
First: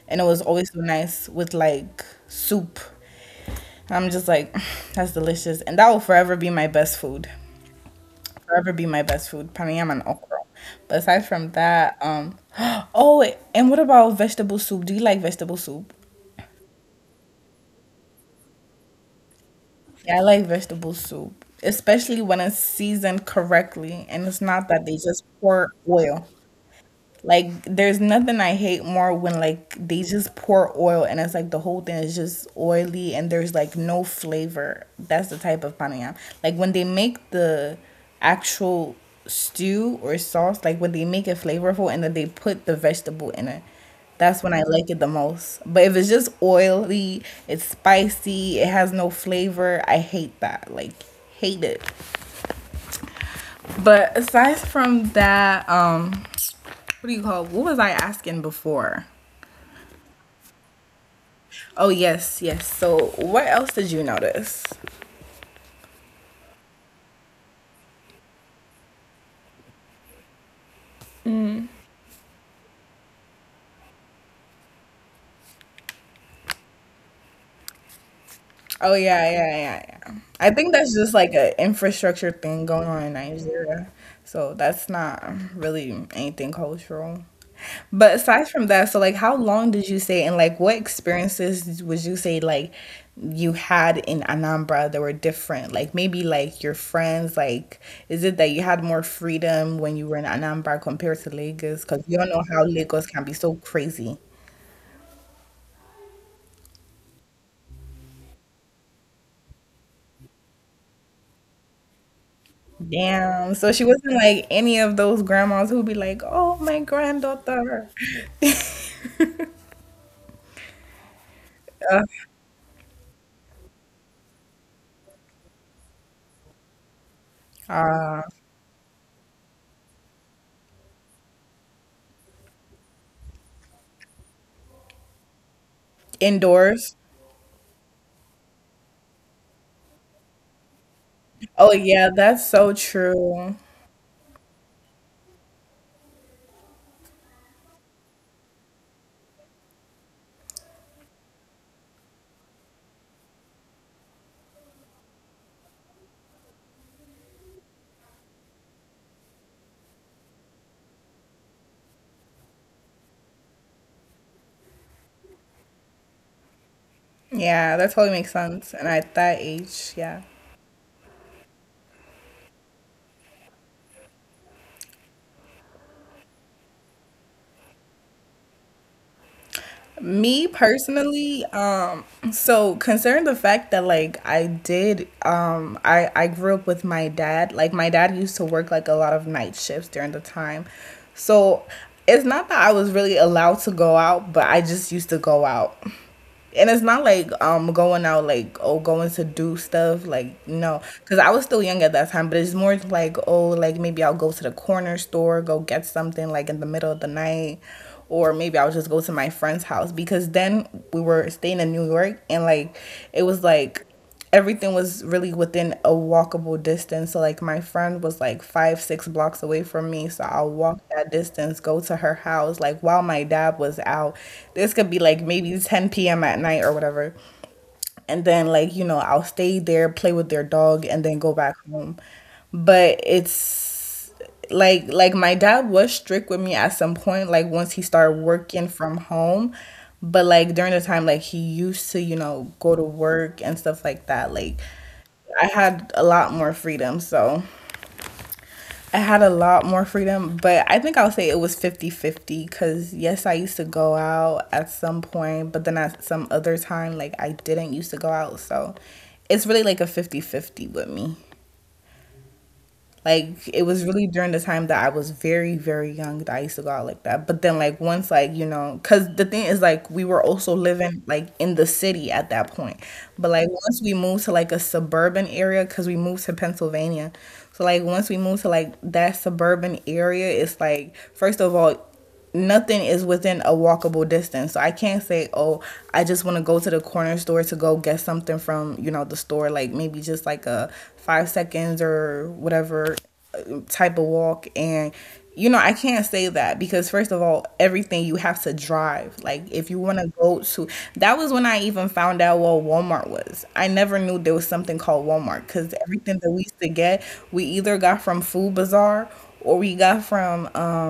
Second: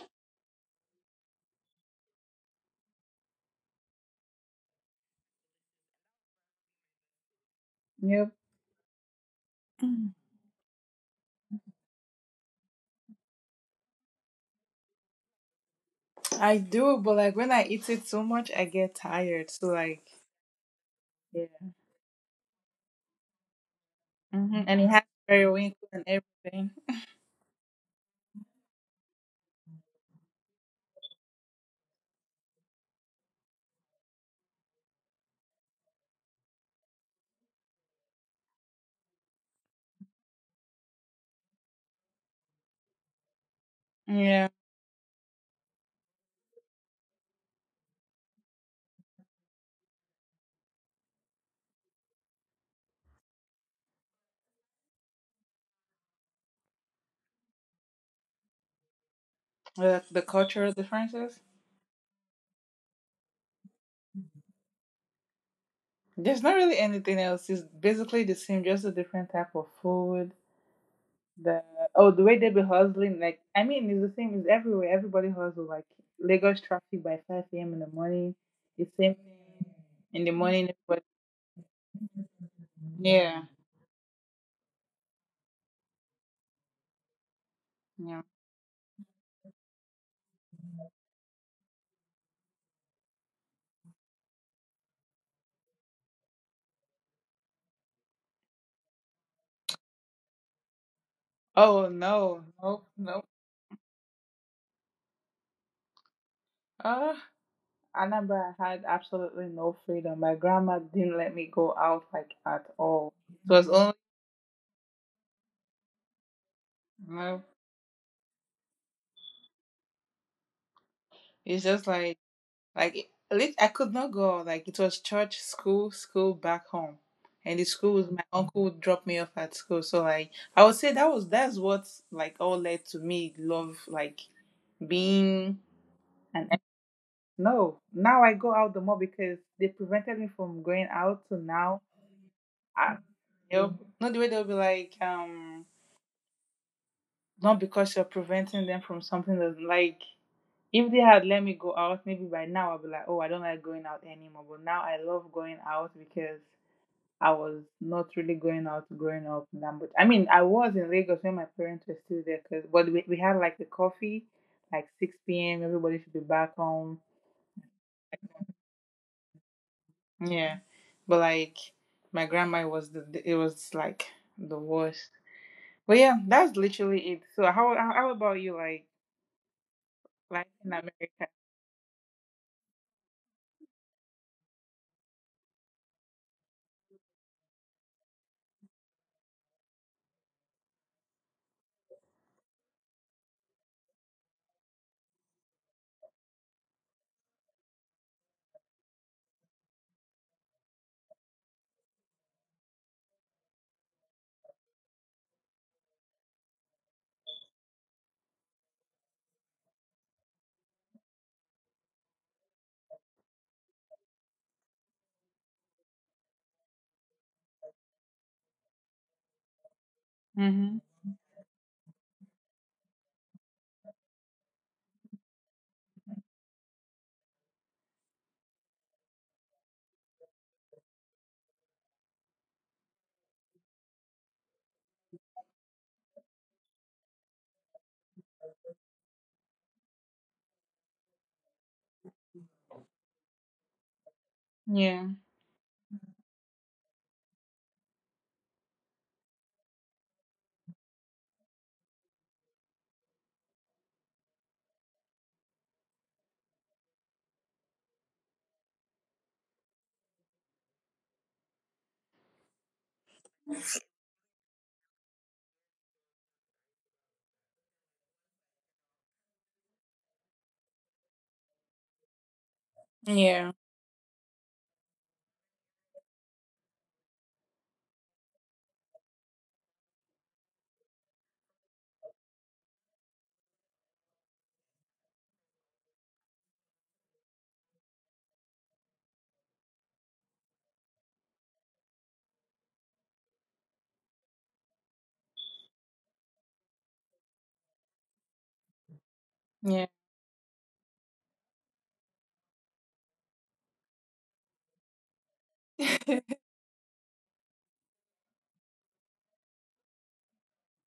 [SPEAKER 1] And it was always so nice with like soup. And I'm just like, that's delicious. And that will forever be my best food.
[SPEAKER 2] Yep.
[SPEAKER 1] forever be my best food. Pranayama and okra. But aside from that, oh, wait, and what about vegetable soup? Do you like vegetable soup?
[SPEAKER 2] I do, but like when I eat it so much, I get tired. So like,
[SPEAKER 1] Yeah, I like vegetable soup,
[SPEAKER 2] yeah.
[SPEAKER 1] especially when it's seasoned correctly and it's not
[SPEAKER 2] And
[SPEAKER 1] that
[SPEAKER 2] it
[SPEAKER 1] they
[SPEAKER 2] has
[SPEAKER 1] just
[SPEAKER 2] very
[SPEAKER 1] pour
[SPEAKER 2] wrinkles and
[SPEAKER 1] oil.
[SPEAKER 2] everything.
[SPEAKER 1] Like there's nothing I hate more when like they just pour oil and it's like the whole thing is just oily and there's like no flavor. That's the type of panayam. Like when they make the actual stew or sauce, like when they make it flavorful and then they put the vegetable in it. That's
[SPEAKER 2] Yeah.
[SPEAKER 1] when I like it the most. But if it's just oily, it's spicy, it has no flavor, I hate that. Like hate it. But aside from that, what do you call? What was I asking before?
[SPEAKER 2] The cultural differences.
[SPEAKER 1] Oh yes, yes. So what else did you notice?
[SPEAKER 2] There's not really anything else. It's basically the same, just a different type of food. The Oh, the way they be hustling. Like, I mean, it's the same. It's everywhere. Everybody hustles. Like Lagos traffic by five a.m. in the morning. The
[SPEAKER 1] Oh
[SPEAKER 2] same
[SPEAKER 1] yeah,
[SPEAKER 2] thing
[SPEAKER 1] yeah, yeah, yeah.
[SPEAKER 2] in the
[SPEAKER 1] I
[SPEAKER 2] morning.
[SPEAKER 1] think that's
[SPEAKER 2] But
[SPEAKER 1] just like an infrastructure thing going on in
[SPEAKER 2] yeah,
[SPEAKER 1] Nigeria. So that's not really anything cultural. But
[SPEAKER 2] yeah.
[SPEAKER 1] aside from that, so like how long did you say and like what experiences would you say like you had in Anambra that were different? Like maybe like your friends, like is it that you had more freedom when you were in Anambra compared to
[SPEAKER 2] Oh
[SPEAKER 1] Lagos? Because you all
[SPEAKER 2] no,
[SPEAKER 1] know how
[SPEAKER 2] no,
[SPEAKER 1] Lagos
[SPEAKER 2] no.
[SPEAKER 1] can be so crazy.
[SPEAKER 2] Uh, I remember had absolutely no freedom. My grandma didn't let me go out like at all. It
[SPEAKER 1] Damn.
[SPEAKER 2] was
[SPEAKER 1] So she
[SPEAKER 2] only
[SPEAKER 1] wasn't like any of those grandmas who be like, "Oh, my
[SPEAKER 2] no.
[SPEAKER 1] granddaughter."
[SPEAKER 2] It's just
[SPEAKER 1] Ugh.
[SPEAKER 2] like like it, I could not go out. Like it was church, school, school, back home, and the school was my
[SPEAKER 1] Uh,
[SPEAKER 2] uncle would drop me off at school. So like I would say that's what like all led to me love like being an.
[SPEAKER 1] indoors.
[SPEAKER 2] No. Now I go out the more because they prevented me from going out. So
[SPEAKER 1] Oh
[SPEAKER 2] now
[SPEAKER 1] yeah, that's so
[SPEAKER 2] I,
[SPEAKER 1] true.
[SPEAKER 2] they'll, not the way they'll be like, not because you're preventing them from something that's like, if they had let me go out, maybe by now I'll be like, oh, I don't like going out anymore. But now I love going out because I was not really going out growing up in, I mean, I was in Lagos when my parents were still there, cause, but we had like a coffee, like 6 p.m., everybody should be back home.
[SPEAKER 1] Yeah, that totally makes sense. And at that age, yeah.
[SPEAKER 2] Yeah. But like, my grandma was the, it was like the worst. Well, yeah, that's literally it. So how about you? Like life
[SPEAKER 1] Me
[SPEAKER 2] in America.
[SPEAKER 1] personally, so concerning the fact that like I did, I grew up with my dad. Like my dad used to work like a lot of night shifts during the time, so it's not that I was really allowed to go out, but I just used to go out. And it's not like going out like, oh, going to do stuff, like no, because I was still young at that time, but it's more like, oh, like maybe I'll go to the corner store, go get something like in the middle of the night, or maybe I'll just go to my friend's house, because then we were staying in New York, and like it was like everything was really within a walkable distance. So like my friend was like 5, 6 blocks away from me. So I'll walk
[SPEAKER 2] Mm-hmm.
[SPEAKER 1] that distance, go to her house, like while my dad was out. This could be like maybe 10 p.m. at night or whatever, and then like, you know, I'll stay there, play with their dog, and then go back home. But it's like my dad was strict with me at some point, like once he started working from home. But like during the time like he used to, you know, go to work and stuff like that, like
[SPEAKER 2] Yeah.
[SPEAKER 1] I had a lot more freedom. So I had a lot more freedom, but I think I'll say it was fifty-fifty. Because yes, I used to go out at some point, but then at some other time, like I didn't used to go out. So it's really like a fifty-fifty with me. Like it was really during the time that I was very, very young that I used to go out like that. But then like once, like, you know, cause the thing is like we were also living like in the city at that point. But like
[SPEAKER 2] Yeah.
[SPEAKER 1] once we moved to like a suburban area, cause we moved to Pennsylvania. So like once we moved to like that suburban area, it's like, first of all, nothing is within a walkable distance. So I can't say, oh, I just want to go to the corner store to go get something from, you know, the store, like maybe just like a 5 seconds or whatever type of walk. And, you know, I can't say that because, first of all, everything you have to drive. Like, if you
[SPEAKER 2] Yeah.
[SPEAKER 1] want to go to, that was when I even found out what Walmart was. I never knew there was something called Walmart, because everything that we used to get, we either got from Food Bazaar or we got from,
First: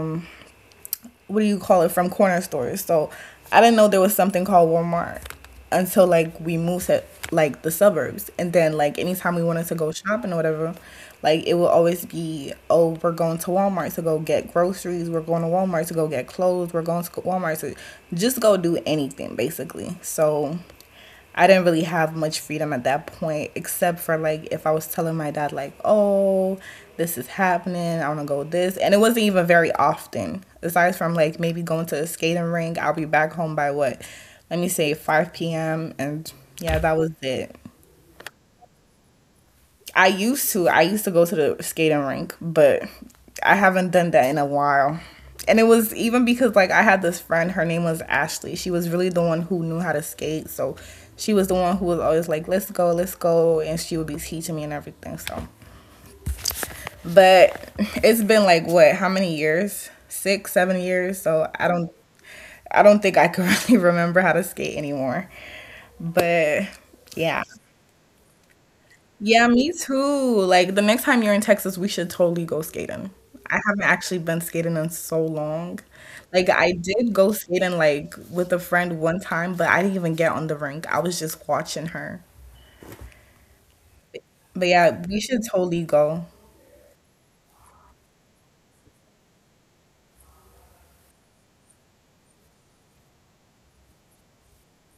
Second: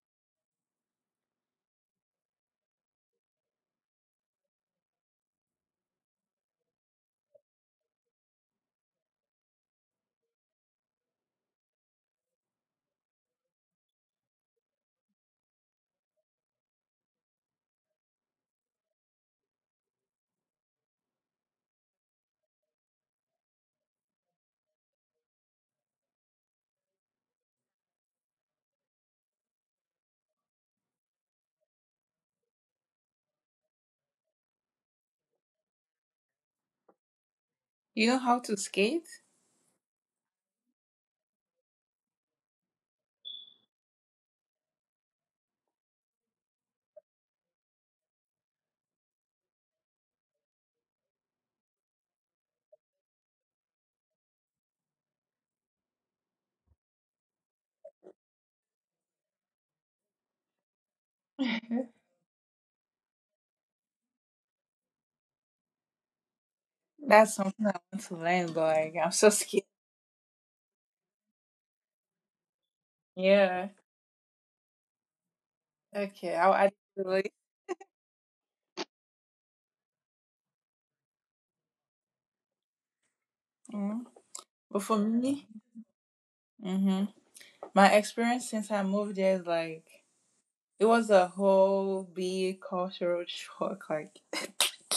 [SPEAKER 1] what do you call it, from corner stores. So I didn't know there was something called Walmart until like we moved to like the suburbs, and then like anytime we wanted to go shopping or whatever, like it would always be, oh, we're going to Walmart to go get groceries, we're going to Walmart to go get clothes, we're going to Walmart to just go do anything basically. So I didn't really have much freedom at that point, except for like if I was telling my dad, like, oh, this is happening, I wanna go with this. And it wasn't even very often. Aside from like maybe going to a skating rink, I'll be back home by what? Let me say 5 p.m. And yeah, that was it.
[SPEAKER 2] You know how to skate?
[SPEAKER 1] I used to. I used to go to the skating rink, but I haven't done that in a while. And it was even because like I had this friend, her name was Ashley. She was really the one who knew how to skate, so she was the one who was always like, let's go," and she would be teaching me and everything. So, but it's been like what? How many years? 6, 7 years. So I don't, I don't think I can really remember how to skate anymore. But
[SPEAKER 2] That's
[SPEAKER 1] yeah,
[SPEAKER 2] something I want to learn, but like I'm so
[SPEAKER 1] yeah,
[SPEAKER 2] scared.
[SPEAKER 1] me too. Like the next time you're in Texas, we should totally go skating. I
[SPEAKER 2] Yeah.
[SPEAKER 1] haven't actually been skating in so long.
[SPEAKER 2] Okay,
[SPEAKER 1] Like
[SPEAKER 2] I'll add
[SPEAKER 1] I
[SPEAKER 2] it to the
[SPEAKER 1] did
[SPEAKER 2] list.
[SPEAKER 1] go skating like with a friend one time, but I didn't even get on the rink. I was just watching her.
[SPEAKER 2] Mhm.
[SPEAKER 1] But
[SPEAKER 2] But for
[SPEAKER 1] yeah, we should
[SPEAKER 2] me,
[SPEAKER 1] totally go.
[SPEAKER 2] hmm my experience since I moved there is like it was a whole big cultural shock. Like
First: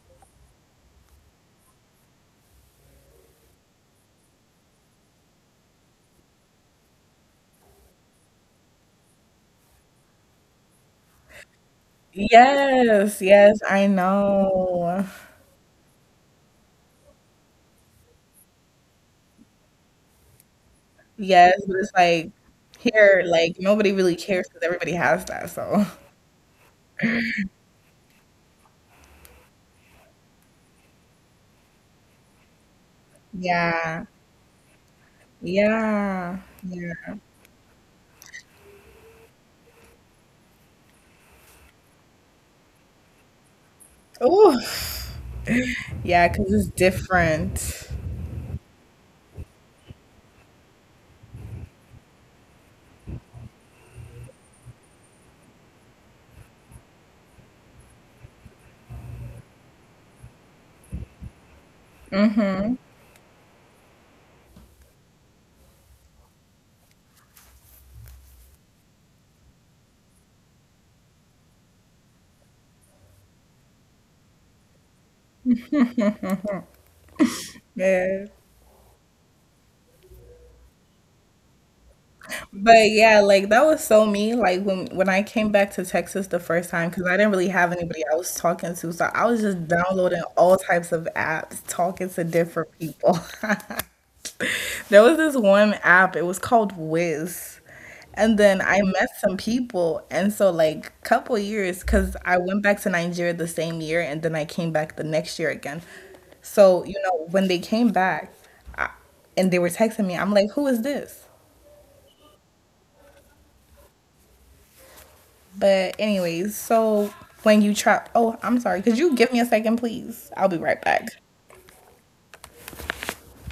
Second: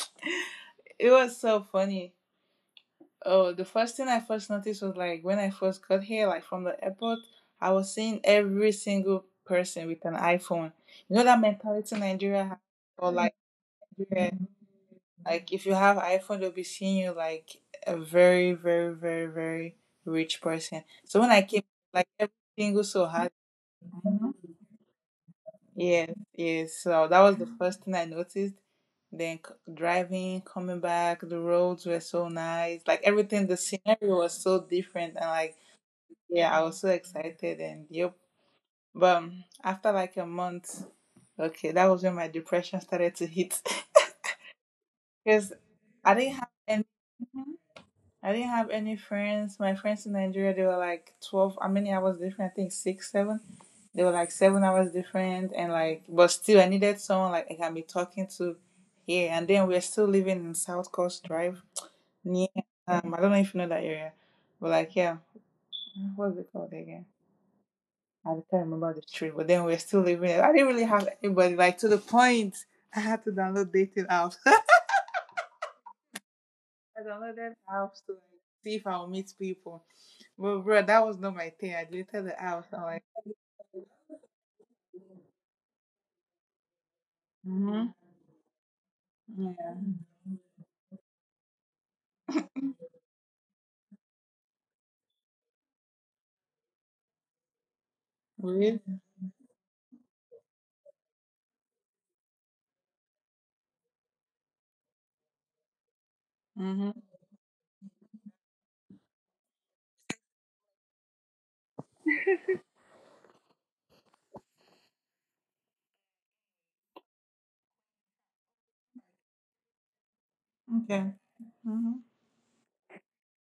[SPEAKER 2] it was so funny. Oh, the first thing I first noticed was like when I first got here, like from the airport, I was seeing every single person with an iPhone. You know that mentality Nigeria has, or
[SPEAKER 1] Yes,
[SPEAKER 2] like
[SPEAKER 1] yes, I
[SPEAKER 2] Nigeria,
[SPEAKER 1] know.
[SPEAKER 2] like if you have iPhone, they'll be seeing you like a very, very, very, very rich person. So when I
[SPEAKER 1] Yes,
[SPEAKER 2] came,
[SPEAKER 1] but it's
[SPEAKER 2] like
[SPEAKER 1] like
[SPEAKER 2] every single so
[SPEAKER 1] here,
[SPEAKER 2] had.
[SPEAKER 1] like nobody really cares because everybody has that. So
[SPEAKER 2] Yes, yes. So that was the first thing I noticed. Then driving, coming back, the roads were so nice. Like everything, the scenery
[SPEAKER 1] yeah,
[SPEAKER 2] was so different, and like
[SPEAKER 1] yeah,
[SPEAKER 2] yeah, I was so
[SPEAKER 1] yeah.
[SPEAKER 2] excited and yep. But after like a month, okay, that was when my depression started to hit.
[SPEAKER 1] Oh,
[SPEAKER 2] Because I
[SPEAKER 1] yeah,
[SPEAKER 2] didn't have
[SPEAKER 1] because it's
[SPEAKER 2] any,
[SPEAKER 1] different.
[SPEAKER 2] I didn't have any friends. My friends in Nigeria, they were like 12. How many hours different? I think six, seven. They were like 7 hours different, and like, but still, I needed someone like I can be talking to here. And then we're still living in South Coast Drive near. I don't know if you know that area, but like, yeah, what's it called again? At the time, I remember the trip, but then we were still living. I didn't really have anybody. Like to the point, I had to download dating apps. I downloaded apps to
[SPEAKER 1] Yeah.
[SPEAKER 2] like, see if I would meet people. But bro, that was not my thing. I deleted the apps. I'm
[SPEAKER 1] But
[SPEAKER 2] like,
[SPEAKER 1] yeah, like that was so me. Like when I came back to Texas the first time, because I didn't really have
[SPEAKER 2] mm-hmm,
[SPEAKER 1] anybody I was talking to, so I was just
[SPEAKER 2] yeah,
[SPEAKER 1] downloading all types of apps, talking to different people. There was this one app, it was called Wiz. And then I
[SPEAKER 2] really,
[SPEAKER 1] met some people, and so like couple years, because I went back to Nigeria the same year, and then I came back the next year again. So
[SPEAKER 2] mm-hmm,
[SPEAKER 1] you know when they came back, I, and they were texting me, I'm like, who is this? But anyways, so when you trap, oh, I'm sorry. Could you give me a second, please? I'll be right
[SPEAKER 2] okay,
[SPEAKER 1] back.
[SPEAKER 2] mm-hmm.